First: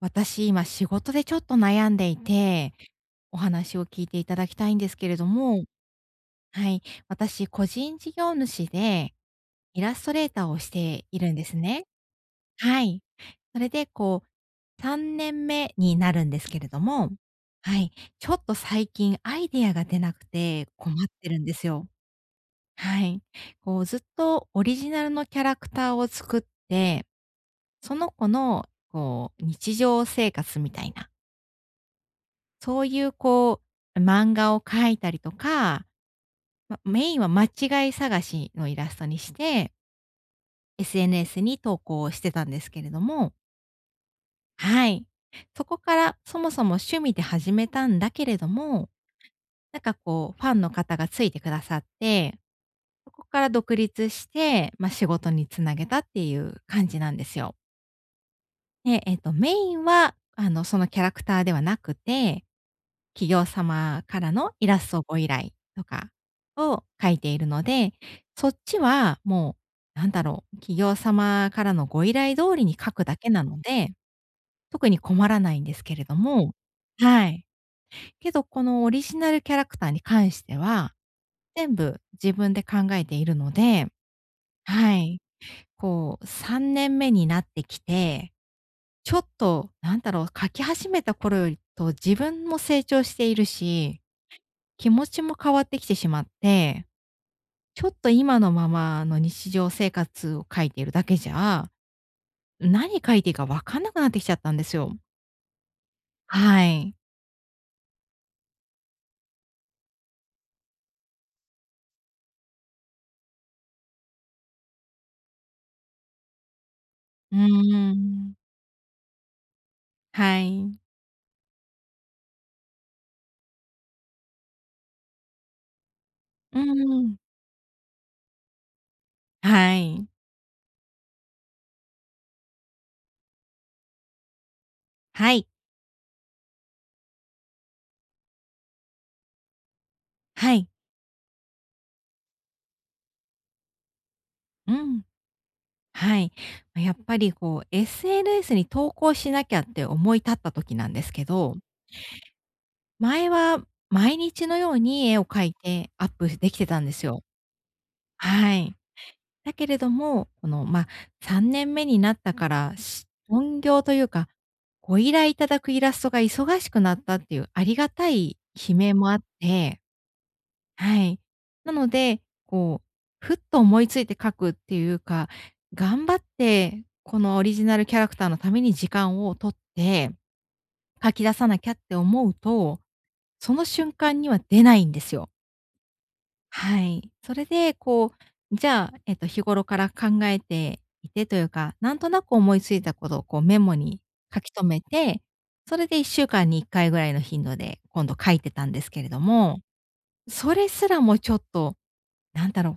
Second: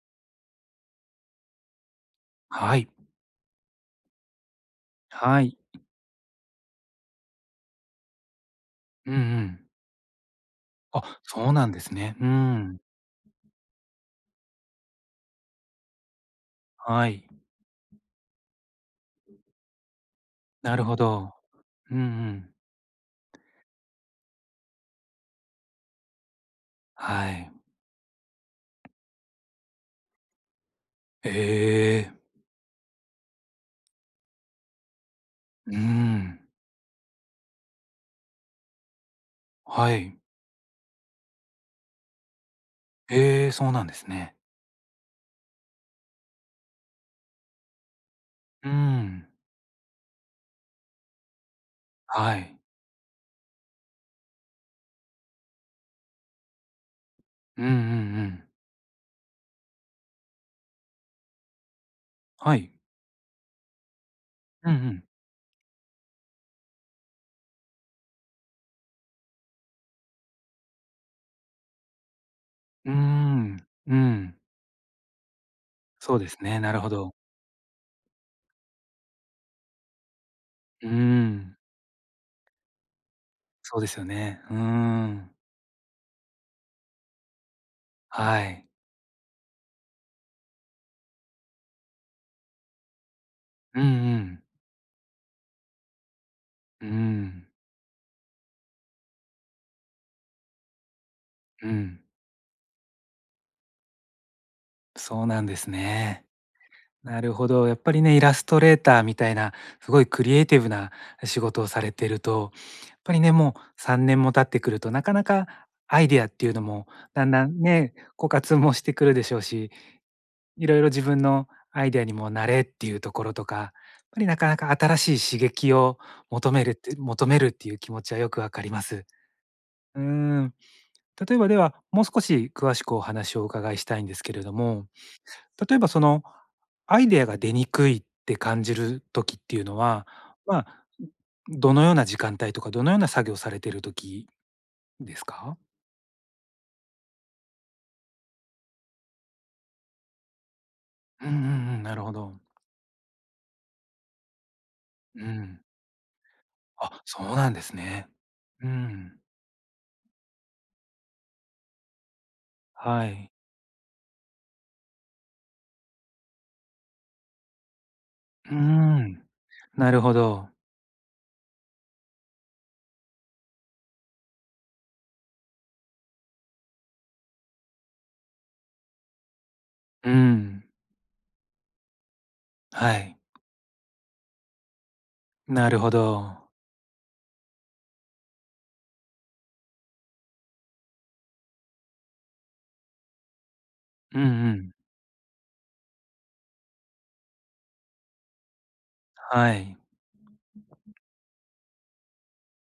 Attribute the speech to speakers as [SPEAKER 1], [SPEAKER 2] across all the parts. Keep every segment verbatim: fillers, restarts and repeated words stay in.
[SPEAKER 1] 私、今仕事でちょっと悩んでいて、
[SPEAKER 2] はい。
[SPEAKER 1] お話を聞いていただきたいんですけれど
[SPEAKER 2] はい。
[SPEAKER 1] も、はい、私個人事業主
[SPEAKER 2] う
[SPEAKER 1] で
[SPEAKER 2] んうん。
[SPEAKER 1] イラストレーターをしてい
[SPEAKER 2] あ、
[SPEAKER 1] るんで
[SPEAKER 2] そう
[SPEAKER 1] す
[SPEAKER 2] なんで
[SPEAKER 1] ね。
[SPEAKER 2] すね。うん。
[SPEAKER 1] はい。それでこう、さんねんめになるんですけれど
[SPEAKER 2] は
[SPEAKER 1] も、
[SPEAKER 2] い。
[SPEAKER 1] はい、ちょっと最近アイデアが出なくて
[SPEAKER 2] なる
[SPEAKER 1] 困
[SPEAKER 2] ほ
[SPEAKER 1] って
[SPEAKER 2] ど。
[SPEAKER 1] るんですよ。
[SPEAKER 2] うんうん。
[SPEAKER 1] はい。こうずっとオリジナルのキャラクターを作って、
[SPEAKER 2] はい。
[SPEAKER 1] その子のこう日常生活みたいな
[SPEAKER 2] ええ。
[SPEAKER 1] そういうこう、漫画を描いたりと
[SPEAKER 2] う
[SPEAKER 1] か、
[SPEAKER 2] ん。
[SPEAKER 1] ま、メインは間違い探しのイラストにして、
[SPEAKER 2] はい。
[SPEAKER 1] エスエヌエス に投稿してたんですけれども、
[SPEAKER 2] ええ、そうなんですね。
[SPEAKER 1] はい。そこからそもそも趣味で始めたんだけれど
[SPEAKER 2] う
[SPEAKER 1] も、
[SPEAKER 2] ん。
[SPEAKER 1] なんかこうファンの方がついてくださっ
[SPEAKER 2] は
[SPEAKER 1] て、
[SPEAKER 2] い。
[SPEAKER 1] そこから独立して、ま、仕事につなげたっていう感じなんですよ。
[SPEAKER 2] うんうんうん。
[SPEAKER 1] で、えっと、メインは、あの、そのキャラクターではなくて、
[SPEAKER 2] はい。
[SPEAKER 1] 企業様からのイ
[SPEAKER 2] う
[SPEAKER 1] ラス
[SPEAKER 2] ん
[SPEAKER 1] トご依頼とかを描いているので、そっちはもう、なんだろう、企業様からのご依頼通りに
[SPEAKER 2] う
[SPEAKER 1] 描くだけな
[SPEAKER 2] ん。
[SPEAKER 1] ので、
[SPEAKER 2] うーん。うん。
[SPEAKER 1] 特に困らないんですけれ
[SPEAKER 2] そ
[SPEAKER 1] ど
[SPEAKER 2] うです
[SPEAKER 1] も、
[SPEAKER 2] ね、なるほど。
[SPEAKER 1] はい。けど、このオリジナルキャラクターに関して
[SPEAKER 2] うー
[SPEAKER 1] は、
[SPEAKER 2] ん。
[SPEAKER 1] 全部自分で考えているの
[SPEAKER 2] そうで
[SPEAKER 1] で、
[SPEAKER 2] すよね。うー
[SPEAKER 1] はい。
[SPEAKER 2] ん。
[SPEAKER 1] こうさんねんめになってきて
[SPEAKER 2] はい。
[SPEAKER 1] ちょっと、なんだろう、書き始めた頃よりと自分も成長している
[SPEAKER 2] うんう
[SPEAKER 1] し、
[SPEAKER 2] ん。
[SPEAKER 1] 気持ちも変わってきてしまっ
[SPEAKER 2] う
[SPEAKER 1] て、
[SPEAKER 2] ん。
[SPEAKER 1] ちょっと今のままの日常生活を書いているだけじ
[SPEAKER 2] う
[SPEAKER 1] ゃ、
[SPEAKER 2] ん。
[SPEAKER 1] 何書いていいか分かんなくなってきちゃったんですよ。
[SPEAKER 2] そうなんですね。
[SPEAKER 1] はい。
[SPEAKER 2] なるほど。やっぱりね、イラストレーターみたいな、すごいクリエイティブな仕事をされてると、やっぱりね、もうさんねんも経ってくると、なかなかアイディアっていうのも、だん
[SPEAKER 1] う
[SPEAKER 2] だん
[SPEAKER 1] ー
[SPEAKER 2] ね、枯
[SPEAKER 1] ん。
[SPEAKER 2] 渇もしてくるでしょうし、
[SPEAKER 1] は
[SPEAKER 2] いろ
[SPEAKER 1] い。
[SPEAKER 2] いろ自分のアイディアにもなれっていうところとか、やっぱりなかなか新しい刺激を求
[SPEAKER 1] うー
[SPEAKER 2] めるって、
[SPEAKER 1] ん。
[SPEAKER 2] 求めるっていう気持ちはよくわかります。
[SPEAKER 1] は
[SPEAKER 2] うー
[SPEAKER 1] い。
[SPEAKER 2] ん。例えばでは、もう少し詳しくお話をお伺いしたいんですけれども、
[SPEAKER 1] はい。
[SPEAKER 2] 例えばその、アイデアが出にくいって感じる時っていうのは、
[SPEAKER 1] は
[SPEAKER 2] ま
[SPEAKER 1] い。
[SPEAKER 2] あ、どのような時間帯とか、どのような作業されてる時
[SPEAKER 1] うん。
[SPEAKER 2] ですか？
[SPEAKER 1] はい。ま、やっぱりこう エスエヌエス に投稿しなきゃって思い立った時なんですけ
[SPEAKER 2] うんうん
[SPEAKER 1] ど、
[SPEAKER 2] うん、なるほど。
[SPEAKER 1] 前は毎日のように絵
[SPEAKER 2] う
[SPEAKER 1] を描い
[SPEAKER 2] ん。
[SPEAKER 1] てアップできてたんで
[SPEAKER 2] あ、
[SPEAKER 1] す
[SPEAKER 2] そ
[SPEAKER 1] よ。
[SPEAKER 2] うなんですね。
[SPEAKER 1] は
[SPEAKER 2] う
[SPEAKER 1] い。
[SPEAKER 2] ん。
[SPEAKER 1] だけれども、この、ま、さんねんめになったから、
[SPEAKER 2] は
[SPEAKER 1] し
[SPEAKER 2] い。
[SPEAKER 1] 本業というか、ご依頼いただくイラストが忙しくなったっていうありがたい
[SPEAKER 2] うー
[SPEAKER 1] 悲鳴もあ
[SPEAKER 2] ん。
[SPEAKER 1] って、
[SPEAKER 2] なるほど。
[SPEAKER 1] はい。なので、こう、ふっと思いついて描くっていうか、頑張って、このオリジナルキャラクターのために時間を取っ
[SPEAKER 2] う
[SPEAKER 1] て、
[SPEAKER 2] ん。
[SPEAKER 1] 描き出さなきゃって思うと
[SPEAKER 2] はい。
[SPEAKER 1] その瞬間には出ないんですよ。
[SPEAKER 2] なるほど。
[SPEAKER 1] はい。それで、こう、じゃあ、えっと、日頃から考えていてというか、なんとなく思いついたことをこうメモに
[SPEAKER 2] うんう
[SPEAKER 1] 書き
[SPEAKER 2] ん。
[SPEAKER 1] 留めて、それでいっしゅうかんにいっかいぐらいの頻度で今度書いてたんですけれど
[SPEAKER 2] は
[SPEAKER 1] も、
[SPEAKER 2] い。
[SPEAKER 1] それすらもちょっと、なんだろう、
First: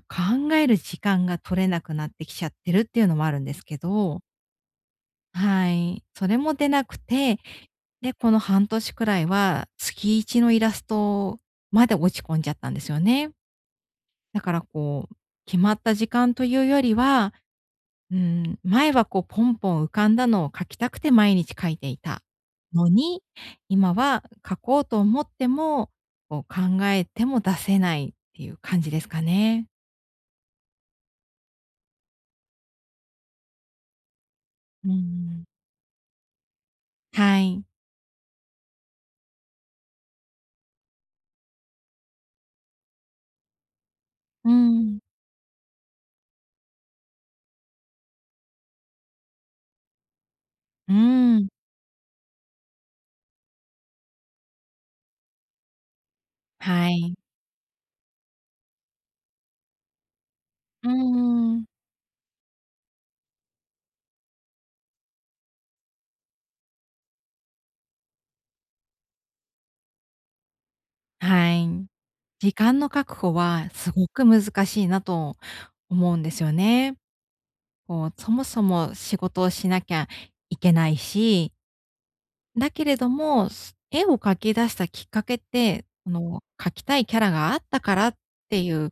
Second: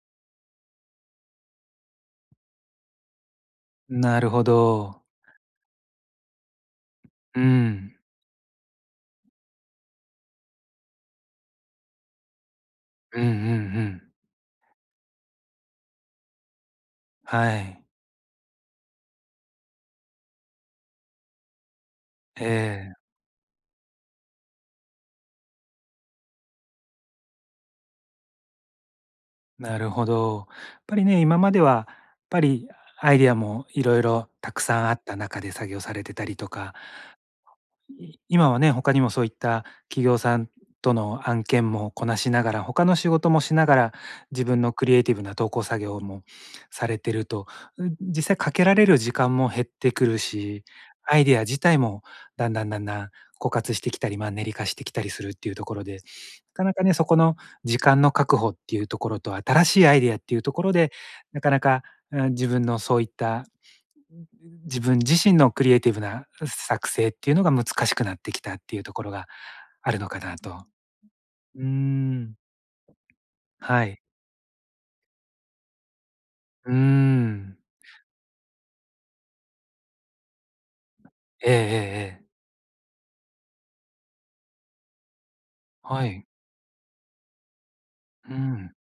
[SPEAKER 1] 考える時間が取れなくなってきちゃってるっていうのもあるんですけ
[SPEAKER 2] な
[SPEAKER 1] ど。
[SPEAKER 2] るほど。
[SPEAKER 1] はい。それも出なくて、
[SPEAKER 2] うん。
[SPEAKER 1] で、この半年くらいは月いちのイラストまで落ち込んじゃったんですよ
[SPEAKER 2] うんうんう
[SPEAKER 1] ね。
[SPEAKER 2] ん。
[SPEAKER 1] だからこう、決まった時間というよりは、
[SPEAKER 2] はい。
[SPEAKER 1] うん、前はこうポンポン浮かんだのを描きたくて毎日描いていた
[SPEAKER 2] え
[SPEAKER 1] の
[SPEAKER 2] え。
[SPEAKER 1] に、今は描こうと思っても、こう考えても出せないっていう感じですかね。
[SPEAKER 2] なるほど。やっぱりね、今までは、やっぱりアイディアもいろいろたくさん
[SPEAKER 1] う
[SPEAKER 2] あった中
[SPEAKER 1] ん。
[SPEAKER 2] で作業されてたりとか、
[SPEAKER 1] はい。
[SPEAKER 2] い今はね、他にもそういった企業さんとの案件もこなしながら、他の仕事もしながら、自
[SPEAKER 1] う
[SPEAKER 2] 分のクリエ
[SPEAKER 1] ん。
[SPEAKER 2] イティブな投稿作業もされてると、う実際かけられる時間も減ってくるし、
[SPEAKER 1] う
[SPEAKER 2] アイデア
[SPEAKER 1] ん。
[SPEAKER 2] 自体もだんだんだんだん枯渇してきたり、まあ練り化してきたりするっていうところで、なかなか
[SPEAKER 1] は
[SPEAKER 2] ね、そこ
[SPEAKER 1] い。
[SPEAKER 2] の時間の確保っていうところと、新しいアイデアっていうところ
[SPEAKER 1] う
[SPEAKER 2] で、なかな
[SPEAKER 1] ん。
[SPEAKER 2] か、うん、自分のそういった自分自身のクリエイティブな作成っていうのが難しくなってきたっていうところがあるのかなと。
[SPEAKER 1] は
[SPEAKER 2] うー
[SPEAKER 1] い。
[SPEAKER 2] ん、
[SPEAKER 1] 時間の確保は
[SPEAKER 2] は
[SPEAKER 1] す
[SPEAKER 2] い。
[SPEAKER 1] ごく難しいなと思うんですよ
[SPEAKER 2] うー
[SPEAKER 1] ね。
[SPEAKER 2] ん。
[SPEAKER 1] こう、そもそも仕事をしなきゃいけない
[SPEAKER 2] え
[SPEAKER 1] し、
[SPEAKER 2] えええええ。
[SPEAKER 1] だけれども、す絵を描き出したきっかけって、
[SPEAKER 2] は
[SPEAKER 1] そ
[SPEAKER 2] い。
[SPEAKER 1] の、描きたいキャラがあったからっ
[SPEAKER 2] う
[SPEAKER 1] て
[SPEAKER 2] ん。
[SPEAKER 1] いう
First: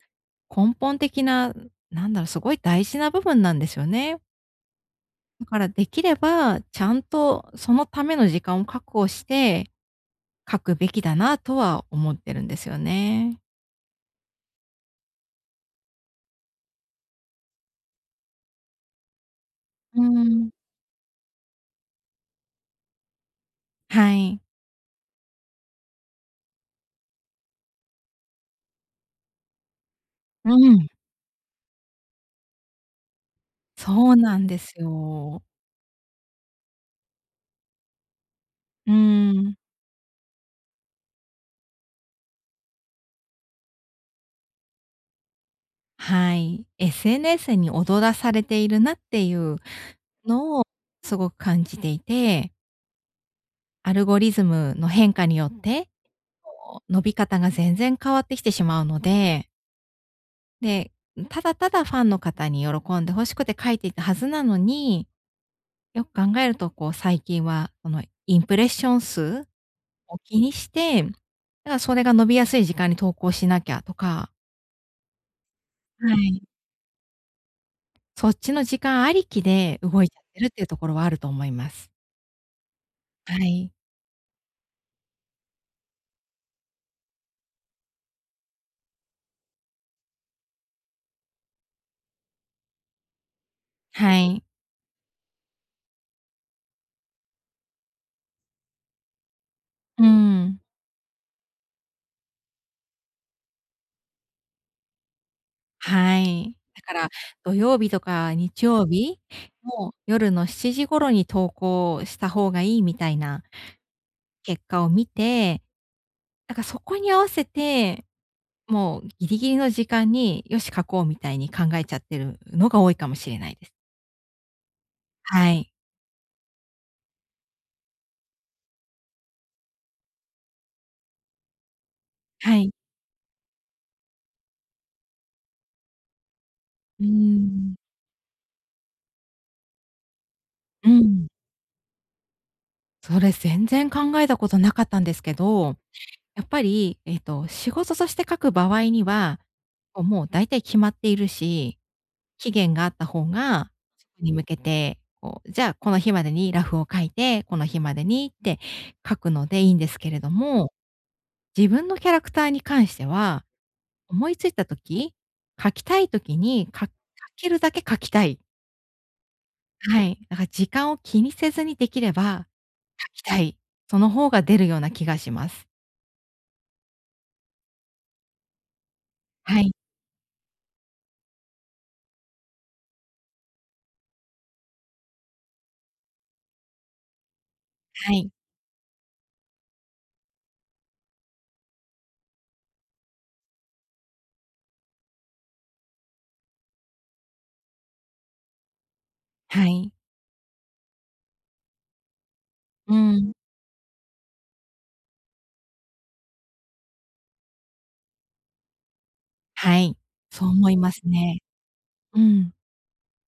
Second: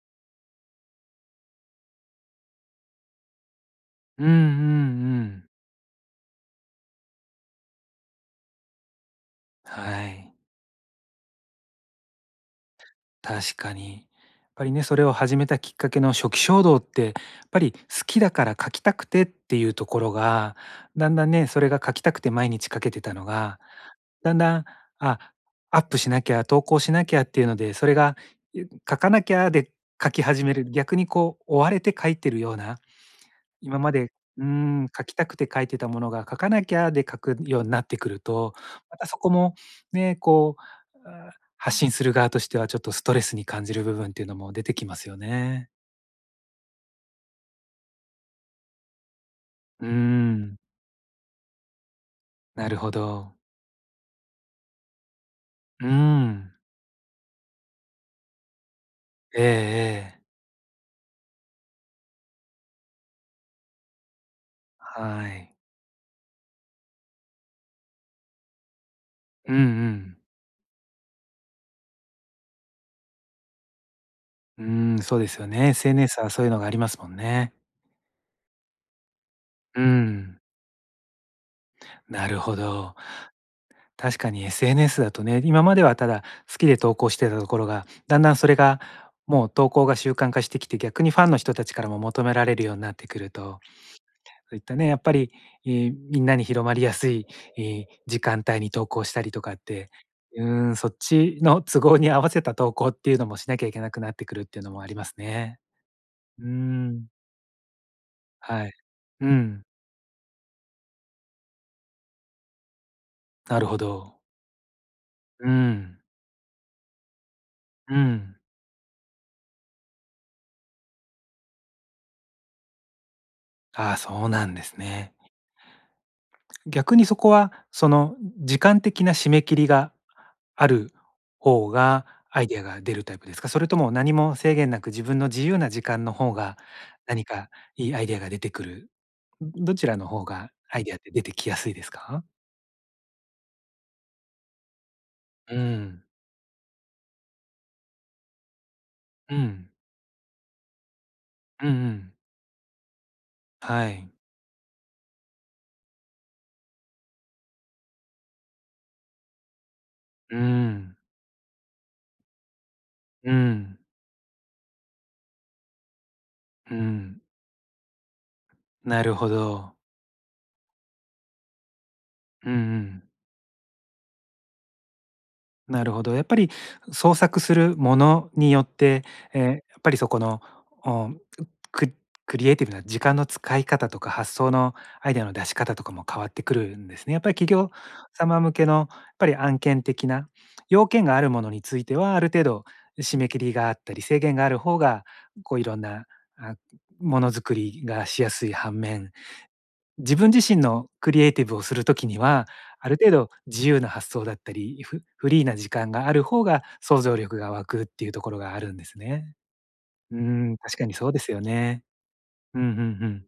[SPEAKER 1] 根本的な、なんだろう、すごい大事な部分なんですよね。
[SPEAKER 2] うんうんう
[SPEAKER 1] だ
[SPEAKER 2] ん。
[SPEAKER 1] からできれば、ちゃんとそのための時間を確保して
[SPEAKER 2] はい、
[SPEAKER 1] 描くべきだなとは思ってるんですよね。
[SPEAKER 2] 確かに。やっぱりね、それを始めたきっかけの初期衝動って、やっぱり好きだから書きたくてっていうとこ
[SPEAKER 1] う
[SPEAKER 2] ろ
[SPEAKER 1] ん。
[SPEAKER 2] が、だんだんね、それが書きたくて毎日書けてたのが
[SPEAKER 1] は
[SPEAKER 2] だん
[SPEAKER 1] い。
[SPEAKER 2] だん、あ、アップしなきゃ、投稿しなきゃっていうので、それが、書かなきゃで書き始め
[SPEAKER 1] う
[SPEAKER 2] る、
[SPEAKER 1] ん。
[SPEAKER 2] 逆にこう追われて書いてるような、今まで、
[SPEAKER 1] そうな
[SPEAKER 2] うー
[SPEAKER 1] んです
[SPEAKER 2] ん、書きたく
[SPEAKER 1] よ。
[SPEAKER 2] て書いてたものが、書かなきゃで書くようになってくると、
[SPEAKER 1] う
[SPEAKER 2] またそこも
[SPEAKER 1] ん。
[SPEAKER 2] ね、こう、あ、発信する側としてはちょっとストレスに感じる部分っていうのも出てきますよね。
[SPEAKER 1] はい。エスエヌエス に踊らされているなっていう
[SPEAKER 2] うーん、
[SPEAKER 1] のをすごく感じていて、
[SPEAKER 2] なるほど。
[SPEAKER 1] アルゴリズムの変化によっ
[SPEAKER 2] うー
[SPEAKER 1] て、
[SPEAKER 2] ん。
[SPEAKER 1] こう伸び方が全然変わってきてしまうの
[SPEAKER 2] ええ
[SPEAKER 1] で、
[SPEAKER 2] ええ。
[SPEAKER 1] で、ただただファンの方に喜んで欲しくて書いていたはずなのに、
[SPEAKER 2] はい。
[SPEAKER 1] よく考えるとこう最近はそのインプレッション数
[SPEAKER 2] うんうん。
[SPEAKER 1] を気にして、だからそれが伸びやすい時間に投稿しなきゃとか、
[SPEAKER 2] うーん、そうですよね。
[SPEAKER 1] は
[SPEAKER 2] エスエヌエス はそ
[SPEAKER 1] い。
[SPEAKER 2] ういうのがありますもんね。
[SPEAKER 1] そっちの時間ありきで
[SPEAKER 2] う
[SPEAKER 1] 動いちゃって
[SPEAKER 2] ん、
[SPEAKER 1] るっていうところはあると思います。
[SPEAKER 2] なるほど。
[SPEAKER 1] はい。
[SPEAKER 2] 確かに エスエヌエス だとね、今まではただ好きで投稿してたところが、だんだんそれがもう投稿が習慣化してきて、逆にファンの人たちからも求められるようになってくると、
[SPEAKER 1] はい。
[SPEAKER 2] そういったね、やっぱり、えーみんなに広まりやすい、えー時間帯に投稿したりとかって、
[SPEAKER 1] うー
[SPEAKER 2] う
[SPEAKER 1] ん。
[SPEAKER 2] ーん、そっちの都合に合わせた投稿っていうのもしなきゃいけなくなってくるっていうのもありますね。
[SPEAKER 1] は
[SPEAKER 2] うー
[SPEAKER 1] い。だか
[SPEAKER 2] ん、
[SPEAKER 1] ら、土曜日とか
[SPEAKER 2] は
[SPEAKER 1] 日
[SPEAKER 2] い。
[SPEAKER 1] 曜日
[SPEAKER 2] うん、
[SPEAKER 1] の夜のしちじ頃に投稿した方がいいみたいな
[SPEAKER 2] なるほど。
[SPEAKER 1] 結果を見
[SPEAKER 2] う
[SPEAKER 1] て、
[SPEAKER 2] ん、
[SPEAKER 1] だからそこに合わせ
[SPEAKER 2] う
[SPEAKER 1] て、
[SPEAKER 2] ん。
[SPEAKER 1] もうギリギリの時間に、よし書こうみたいに考えちゃってるのが多いかもしれないです。
[SPEAKER 2] ああ、そうなんですね。
[SPEAKER 1] はい。
[SPEAKER 2] 逆にそこは、その、時間的な締め切りがある方がアイ
[SPEAKER 1] は
[SPEAKER 2] デア
[SPEAKER 1] い。
[SPEAKER 2] が出るタイプですか？それとも何も制限なく自分の自由な時間の方が、
[SPEAKER 1] うー
[SPEAKER 2] 何か
[SPEAKER 1] ん。
[SPEAKER 2] いいアイデアが出てくる、どちらの方がアイ
[SPEAKER 1] う
[SPEAKER 2] デアって出
[SPEAKER 1] ん。
[SPEAKER 2] てきやすいですか？
[SPEAKER 1] それ全然考えたことなかったんですけ
[SPEAKER 2] う
[SPEAKER 1] ど、
[SPEAKER 2] ん、
[SPEAKER 1] やっぱり、えっと、仕事として書く場合に
[SPEAKER 2] う
[SPEAKER 1] は、
[SPEAKER 2] ん、
[SPEAKER 1] こう、もう大体決まっている
[SPEAKER 2] うんう
[SPEAKER 1] し、
[SPEAKER 2] ん。
[SPEAKER 1] 期限があった方が、
[SPEAKER 2] は
[SPEAKER 1] そ
[SPEAKER 2] い。
[SPEAKER 1] こに向けて、こう、じゃあ、この日までにラフを書いて、この日までにって書くのでいいんですけれど
[SPEAKER 2] う
[SPEAKER 1] も、
[SPEAKER 2] ん、
[SPEAKER 1] 自分のキャラクターに関して
[SPEAKER 2] う
[SPEAKER 1] は、
[SPEAKER 2] ん、
[SPEAKER 1] 思いついた時、書きたい時に、
[SPEAKER 2] う
[SPEAKER 1] か書
[SPEAKER 2] ん。
[SPEAKER 1] けるだけ書きたい。
[SPEAKER 2] なるほど。
[SPEAKER 1] はい。だから時間を気にせずにできれば
[SPEAKER 2] うんうん。
[SPEAKER 1] 書きたい。その方が出るような気がします。
[SPEAKER 2] なるほど。やっぱり創作するものによって、えー
[SPEAKER 1] はい、
[SPEAKER 2] やっぱりそこの、おククリエイティブな時間の使い方とか、発想のアイデアの出し方とかも変わってくるんですね。やっぱり企業
[SPEAKER 1] はい、
[SPEAKER 2] 様向けの、やっぱり案件的な要件があるものについては、ある程度締め切りがあったり、制限がある方が、こういろんな、あ、ものづくりがしやすい反面、
[SPEAKER 1] はい。
[SPEAKER 2] 自分自身のクリエイティブをする時には、あ
[SPEAKER 1] う
[SPEAKER 2] る程度
[SPEAKER 1] ん。
[SPEAKER 2] 自由な発想だったり、フフリーな時間がある方が想像力が湧くっていうところがあるんですね。
[SPEAKER 1] はい、
[SPEAKER 2] うー
[SPEAKER 1] そう
[SPEAKER 2] ん、
[SPEAKER 1] 思い
[SPEAKER 2] 確か
[SPEAKER 1] ま
[SPEAKER 2] に
[SPEAKER 1] す
[SPEAKER 2] そうです
[SPEAKER 1] ね。
[SPEAKER 2] よね。
[SPEAKER 1] うん。
[SPEAKER 2] うんうんうん。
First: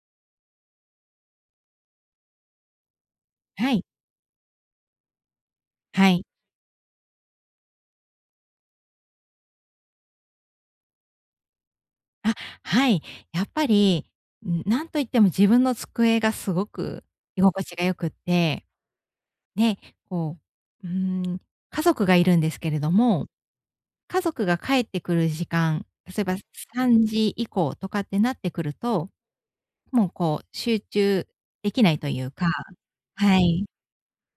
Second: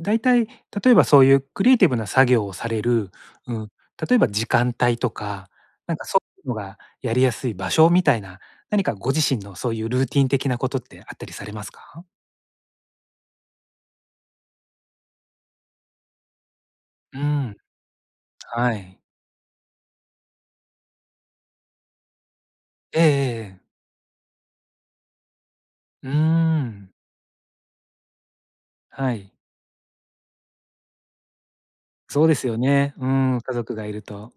[SPEAKER 2] 大体、例えばそういうクリエイティブな作業をされる、うん、
[SPEAKER 1] はい、
[SPEAKER 2] 例えば時間帯とか、なんか
[SPEAKER 1] は
[SPEAKER 2] そ
[SPEAKER 1] い。
[SPEAKER 2] ういうのがやりやすい場所みたいな、何かご自身のそういうルーティン的なことってあったりされますか？
[SPEAKER 1] あ、はい。やっぱり、ん、なんといっても自分の机がすごく
[SPEAKER 2] う
[SPEAKER 1] 居
[SPEAKER 2] ん、
[SPEAKER 1] 心地が良くって、
[SPEAKER 2] はい。
[SPEAKER 1] で、こう、うーん、家族がいるんですけれど
[SPEAKER 2] えええ
[SPEAKER 1] も、
[SPEAKER 2] えええ。
[SPEAKER 1] 家族が帰ってくる時間、
[SPEAKER 2] うー
[SPEAKER 1] 例えば
[SPEAKER 2] ん、
[SPEAKER 1] さんじ以降とかってなってくると、
[SPEAKER 2] はい。
[SPEAKER 1] もうこう集中できないとい
[SPEAKER 2] そう
[SPEAKER 1] う
[SPEAKER 2] です
[SPEAKER 1] か、
[SPEAKER 2] よね。う
[SPEAKER 1] は
[SPEAKER 2] ん、家
[SPEAKER 1] い。
[SPEAKER 2] 族がいると。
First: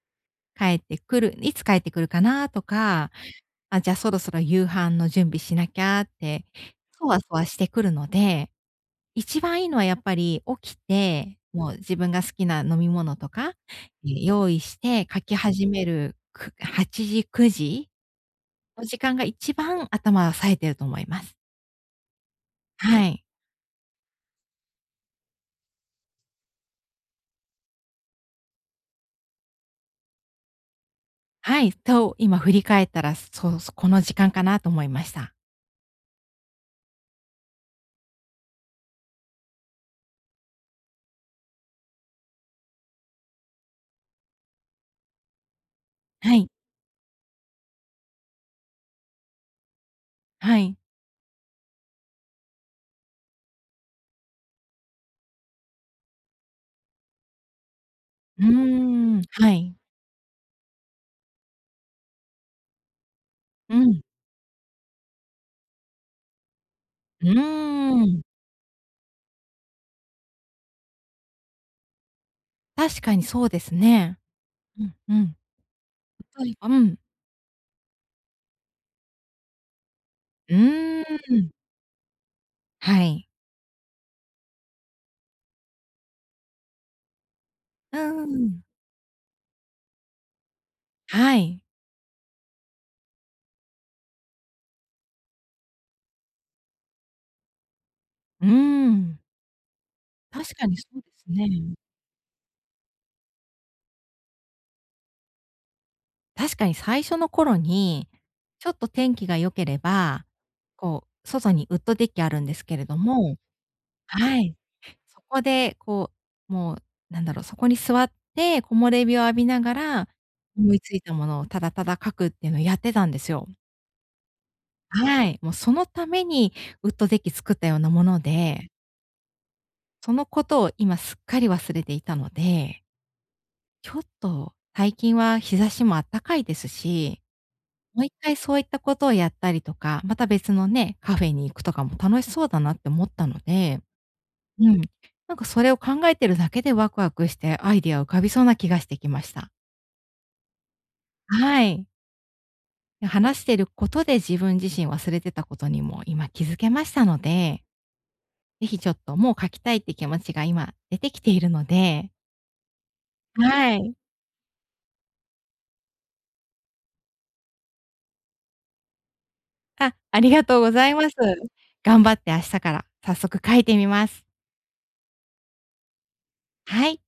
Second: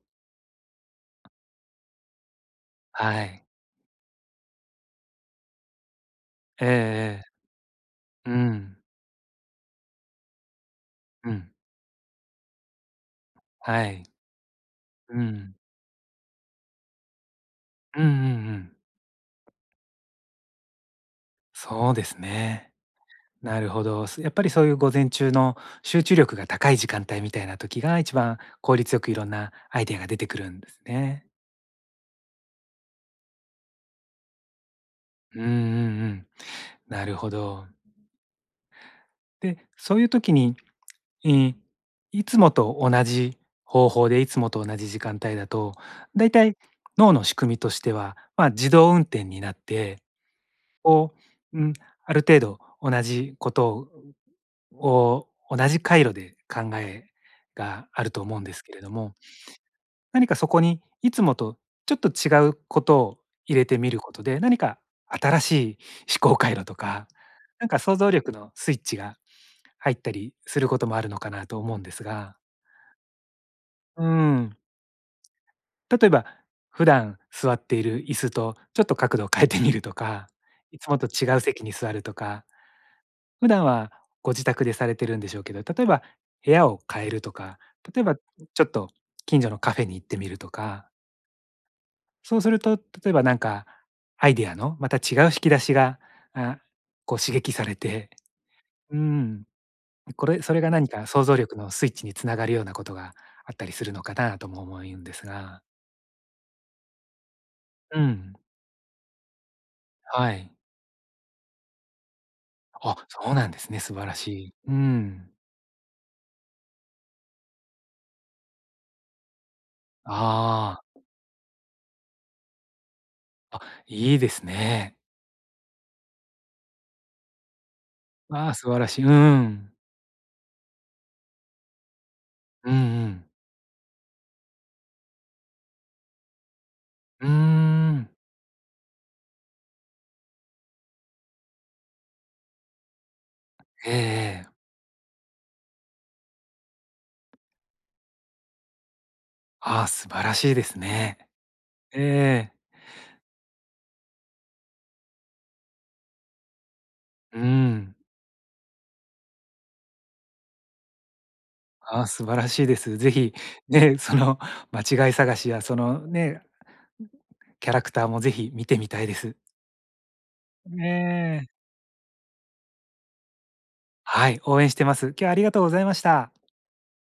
[SPEAKER 1] 帰ってくる、いつ帰ってくるかなとか、
[SPEAKER 2] はい。
[SPEAKER 1] あ、じゃあそろそろ夕飯の準備しなきゃって、
[SPEAKER 2] え
[SPEAKER 1] そわ
[SPEAKER 2] ええ
[SPEAKER 1] そわしてくるの
[SPEAKER 2] え。う
[SPEAKER 1] で、
[SPEAKER 2] ん。
[SPEAKER 1] 一番いいのはやっぱり起き
[SPEAKER 2] う
[SPEAKER 1] て、
[SPEAKER 2] ん。
[SPEAKER 1] もう自分が好きな飲み物とか、
[SPEAKER 2] はい。
[SPEAKER 1] え、用意して
[SPEAKER 2] う
[SPEAKER 1] 書き
[SPEAKER 2] ん。
[SPEAKER 1] 始める、くはちじ、くじ
[SPEAKER 2] うんうんうん。
[SPEAKER 1] の時間が一番頭は冴えてると思います。
[SPEAKER 2] そうですね。
[SPEAKER 1] はい。
[SPEAKER 2] なるほど。すやっぱりそういう午前中の集中力が高い時間帯みたいな時が一番効率よくいろんなアイデアが出てくるんですね。
[SPEAKER 1] はい、と今振り返ったら、そうそう、この時間かなと思いました。
[SPEAKER 2] うんうんうん。なるほど。で、そういう時にえーいつもと同じ方法でいつもと同じ時間帯だと、だい
[SPEAKER 1] は
[SPEAKER 2] た
[SPEAKER 1] い、
[SPEAKER 2] い脳の仕組みとしては、まあ、自動運転になって、
[SPEAKER 1] はい。
[SPEAKER 2] こう、うん、ある程度同じことをを同じ回路で考えがあると思う
[SPEAKER 1] う
[SPEAKER 2] んですけれども、
[SPEAKER 1] ーん、はい。
[SPEAKER 2] 何かそこにいつもとちょっと違うことを入れ
[SPEAKER 1] う
[SPEAKER 2] てみる
[SPEAKER 1] ん、
[SPEAKER 2] ことで、何か新しい思考回路とか、
[SPEAKER 1] うー
[SPEAKER 2] なんか想像
[SPEAKER 1] ん。
[SPEAKER 2] 力のスイッチが入ったりすることもあるのかなと思うんですが。
[SPEAKER 1] 確かにそうです
[SPEAKER 2] う
[SPEAKER 1] ね。
[SPEAKER 2] ん。
[SPEAKER 1] うんうん。
[SPEAKER 2] 例えば、
[SPEAKER 1] 例えばう
[SPEAKER 2] 普
[SPEAKER 1] ん。
[SPEAKER 2] 段座っている椅子とちょっと角度を変えてみるとか、
[SPEAKER 1] う
[SPEAKER 2] いつも
[SPEAKER 1] ー
[SPEAKER 2] と違う
[SPEAKER 1] ん。
[SPEAKER 2] 席に座るとか、
[SPEAKER 1] はい。
[SPEAKER 2] 普段はご自宅でされてるんでしょうけど、例えば部屋を変えるとか、
[SPEAKER 1] う
[SPEAKER 2] 例えばちょ
[SPEAKER 1] ん、
[SPEAKER 2] っと近所のカフェに行ってみるとか、
[SPEAKER 1] はい。
[SPEAKER 2] そうすると例えばなんかアイデアのまた違う引き出しが、あ、こう刺激されて、
[SPEAKER 1] うー
[SPEAKER 2] う
[SPEAKER 1] ん。
[SPEAKER 2] ん、これ
[SPEAKER 1] 確
[SPEAKER 2] それ
[SPEAKER 1] か
[SPEAKER 2] が
[SPEAKER 1] にそ
[SPEAKER 2] 何
[SPEAKER 1] う
[SPEAKER 2] か
[SPEAKER 1] です
[SPEAKER 2] 想像力の
[SPEAKER 1] ね。
[SPEAKER 2] スイッチにつながるようなことがあったりするのかなとも思うんですが。
[SPEAKER 1] 確かに最初の頃
[SPEAKER 2] う
[SPEAKER 1] に、
[SPEAKER 2] ん、
[SPEAKER 1] ちょっと天気が良ければ、
[SPEAKER 2] はい。
[SPEAKER 1] こう、外にウッドデッキあるんですけれ
[SPEAKER 2] あ、
[SPEAKER 1] ど
[SPEAKER 2] そう
[SPEAKER 1] も、
[SPEAKER 2] なんですね。素晴らし
[SPEAKER 1] は
[SPEAKER 2] い。
[SPEAKER 1] い。
[SPEAKER 2] う
[SPEAKER 1] そ
[SPEAKER 2] ん。
[SPEAKER 1] こでこう、もう、なんだろう、そこに座って、木漏れ日を浴びながら、思い
[SPEAKER 2] あ
[SPEAKER 1] ついたものをただただ書くっていうのをやってたんですよ。
[SPEAKER 2] あ、あ、いいですね。
[SPEAKER 1] はい、もうそのためにウッドデッキ作ったようなもの
[SPEAKER 2] ああ、
[SPEAKER 1] で、
[SPEAKER 2] 素晴らしい。うん。
[SPEAKER 1] そのことを今すっかり忘れていたの
[SPEAKER 2] うんう
[SPEAKER 1] で、
[SPEAKER 2] ん。
[SPEAKER 1] ちょっと最近は日差しもあったかいですし、
[SPEAKER 2] うー
[SPEAKER 1] もう
[SPEAKER 2] ん。
[SPEAKER 1] 一回そういったことをやったりとか、また別のね、カフェに行くとかも楽しそうだなって思ったので、
[SPEAKER 2] ええええ。
[SPEAKER 1] うん、なんかそれを考えてるだけでワクワクしてアイディア浮かびそうな気がしてきました。
[SPEAKER 2] ああ、素晴らしいですね。
[SPEAKER 1] はい。
[SPEAKER 2] ええ。
[SPEAKER 1] 話してることで自分自身忘れてたことにも今気づけましたの
[SPEAKER 2] う
[SPEAKER 1] で、
[SPEAKER 2] ん。
[SPEAKER 1] ぜひちょっと、もう書きたいって気持ちが今出てきているの
[SPEAKER 2] ああ、
[SPEAKER 1] で、
[SPEAKER 2] 素晴らしいです。ぜひ、
[SPEAKER 1] はい。
[SPEAKER 2] ね、その間違い探しや、そのね、キャラクターもぜひ見てみたいです。
[SPEAKER 1] あ、ありがとうご
[SPEAKER 2] ね
[SPEAKER 1] ざいます。
[SPEAKER 2] え。
[SPEAKER 1] 頑張って明日から早速書いてみます。
[SPEAKER 2] はい、応援してます。今日はありがとうございました。
[SPEAKER 1] はい。